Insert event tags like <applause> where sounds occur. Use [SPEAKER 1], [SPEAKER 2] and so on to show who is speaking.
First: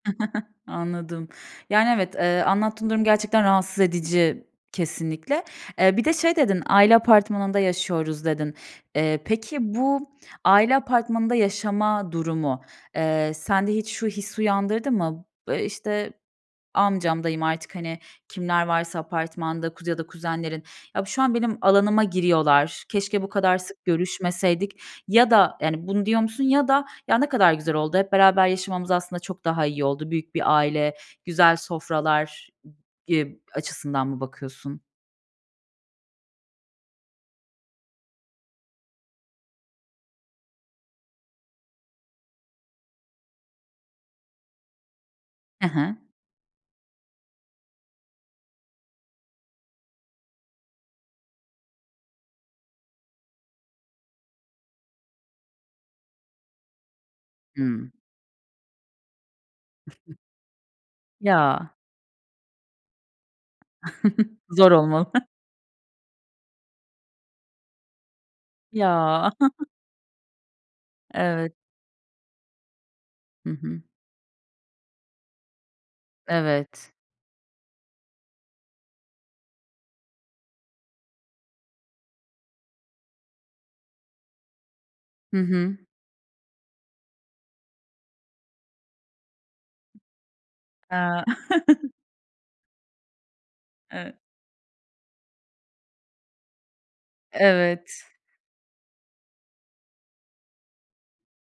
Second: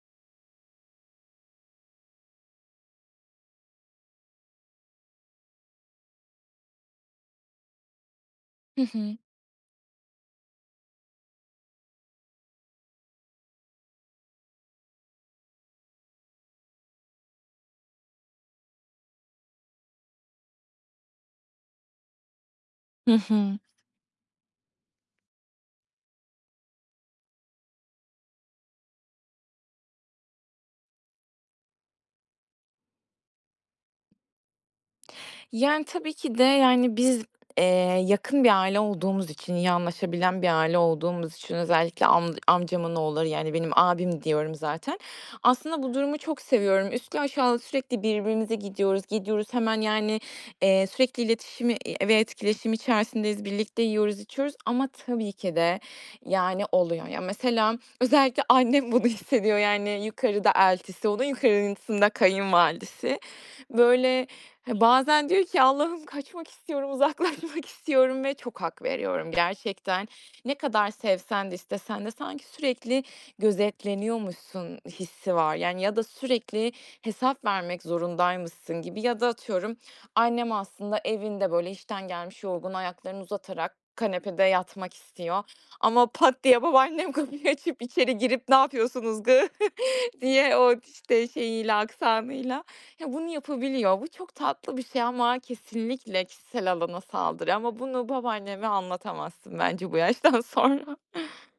[SPEAKER 1] <chuckles> Anladım. Yani, evet, eee, anlattığın durum gerçekten rahatsız edici, kesinlikle. Eee, bir de şey dedin, "Aile apartmanında yaşıyoruz." dedin.
[SPEAKER 2] Hı hı.
[SPEAKER 1] Eee, peki, bu aile apartmanında yaşama durumu, eee, sende hiç şu hissi uyandırdı mı? Iıı, işte, amcam, dayım, artık, hani, kimler varsa apartmanda, kuz ya da kuzenlerin, "Ya, şu an benim alanıma giriyorlar.
[SPEAKER 2] Hı
[SPEAKER 1] Keşke bu kadar
[SPEAKER 2] hı.
[SPEAKER 1] sık görüşmeseydik." ya da, yani, bunu diyor musun? Ya da, "Ya, ne kadar güzel oldu. Hep beraber yaşamamız aslında çok daha iyi oldu. Büyük bir aile, güzel sofralar." eb açısından mı bakıyorsun?
[SPEAKER 2] Yani, tabii ki de, yani, biz, eee, yakın bir aile olduğumuz için, iyi anlaşabilen bir aile olduğumuz için, özellikle amca amcamın oğulları, yani, benim abim diyorum zaten,
[SPEAKER 1] Hı
[SPEAKER 2] aslında bu
[SPEAKER 1] hı.
[SPEAKER 2] durumu çok seviyorum. Üstlü aşağılı sürekli birbirimize gidiyoruz, gidiyoruz hemen, yani, eee, sürekli iletişimi, iii, ve etkileşim içerisindeyiz, birlikte yiyoruz, içiyoruz ama tabii ki de, yani, oluyor. Ya, mesela
[SPEAKER 1] Hıı.
[SPEAKER 2] özellikle annem bunu hissediyor, yani,
[SPEAKER 1] <unintelligible>
[SPEAKER 2] yukarıda eltisi, onun
[SPEAKER 1] Ya.
[SPEAKER 2] yukarısında kayınvalidesi. Böyle
[SPEAKER 1] <chuckles> Zor olmalı.
[SPEAKER 2] bazen diyor ki, "Allah'ım, kaçmak istiyorum, uzaklaşmak istiyorum." ve çok hak
[SPEAKER 1] Ya.
[SPEAKER 2] veriyorum
[SPEAKER 1] <chuckles>
[SPEAKER 2] gerçekten. Ne kadar sevsen
[SPEAKER 1] Evet.
[SPEAKER 2] de, istesen de sanki sürekli
[SPEAKER 1] Hı hı.
[SPEAKER 2] gözetleniyormuşsun hissi var, yani, ya da sürekli
[SPEAKER 1] Evet.
[SPEAKER 2] hesap vermek zorundaymışsın gibi ya da atıyorum annem aslında evinde böyle işten gelmiş, yorgun, ayaklarını uzatarak kanepede yatmak
[SPEAKER 1] Hı
[SPEAKER 2] istiyor
[SPEAKER 1] hı.
[SPEAKER 2] ama pat diye babaannem kapıyı açıp içeri girip, "Ne yapıyorsunuz kız?" <chuckles> diye o,
[SPEAKER 1] Eee
[SPEAKER 2] işte, şeyiyle,
[SPEAKER 1] <chuckles>
[SPEAKER 2] aksanıyla ya, bunu yapabiliyor. Bu
[SPEAKER 1] <unintelligible>
[SPEAKER 2] çok tatlı bir şey ama kesinlikle kişisel alana saldırı ama
[SPEAKER 1] Evet.
[SPEAKER 2] bunu babaanneme anlatamazsın bence bu yaştan sonra.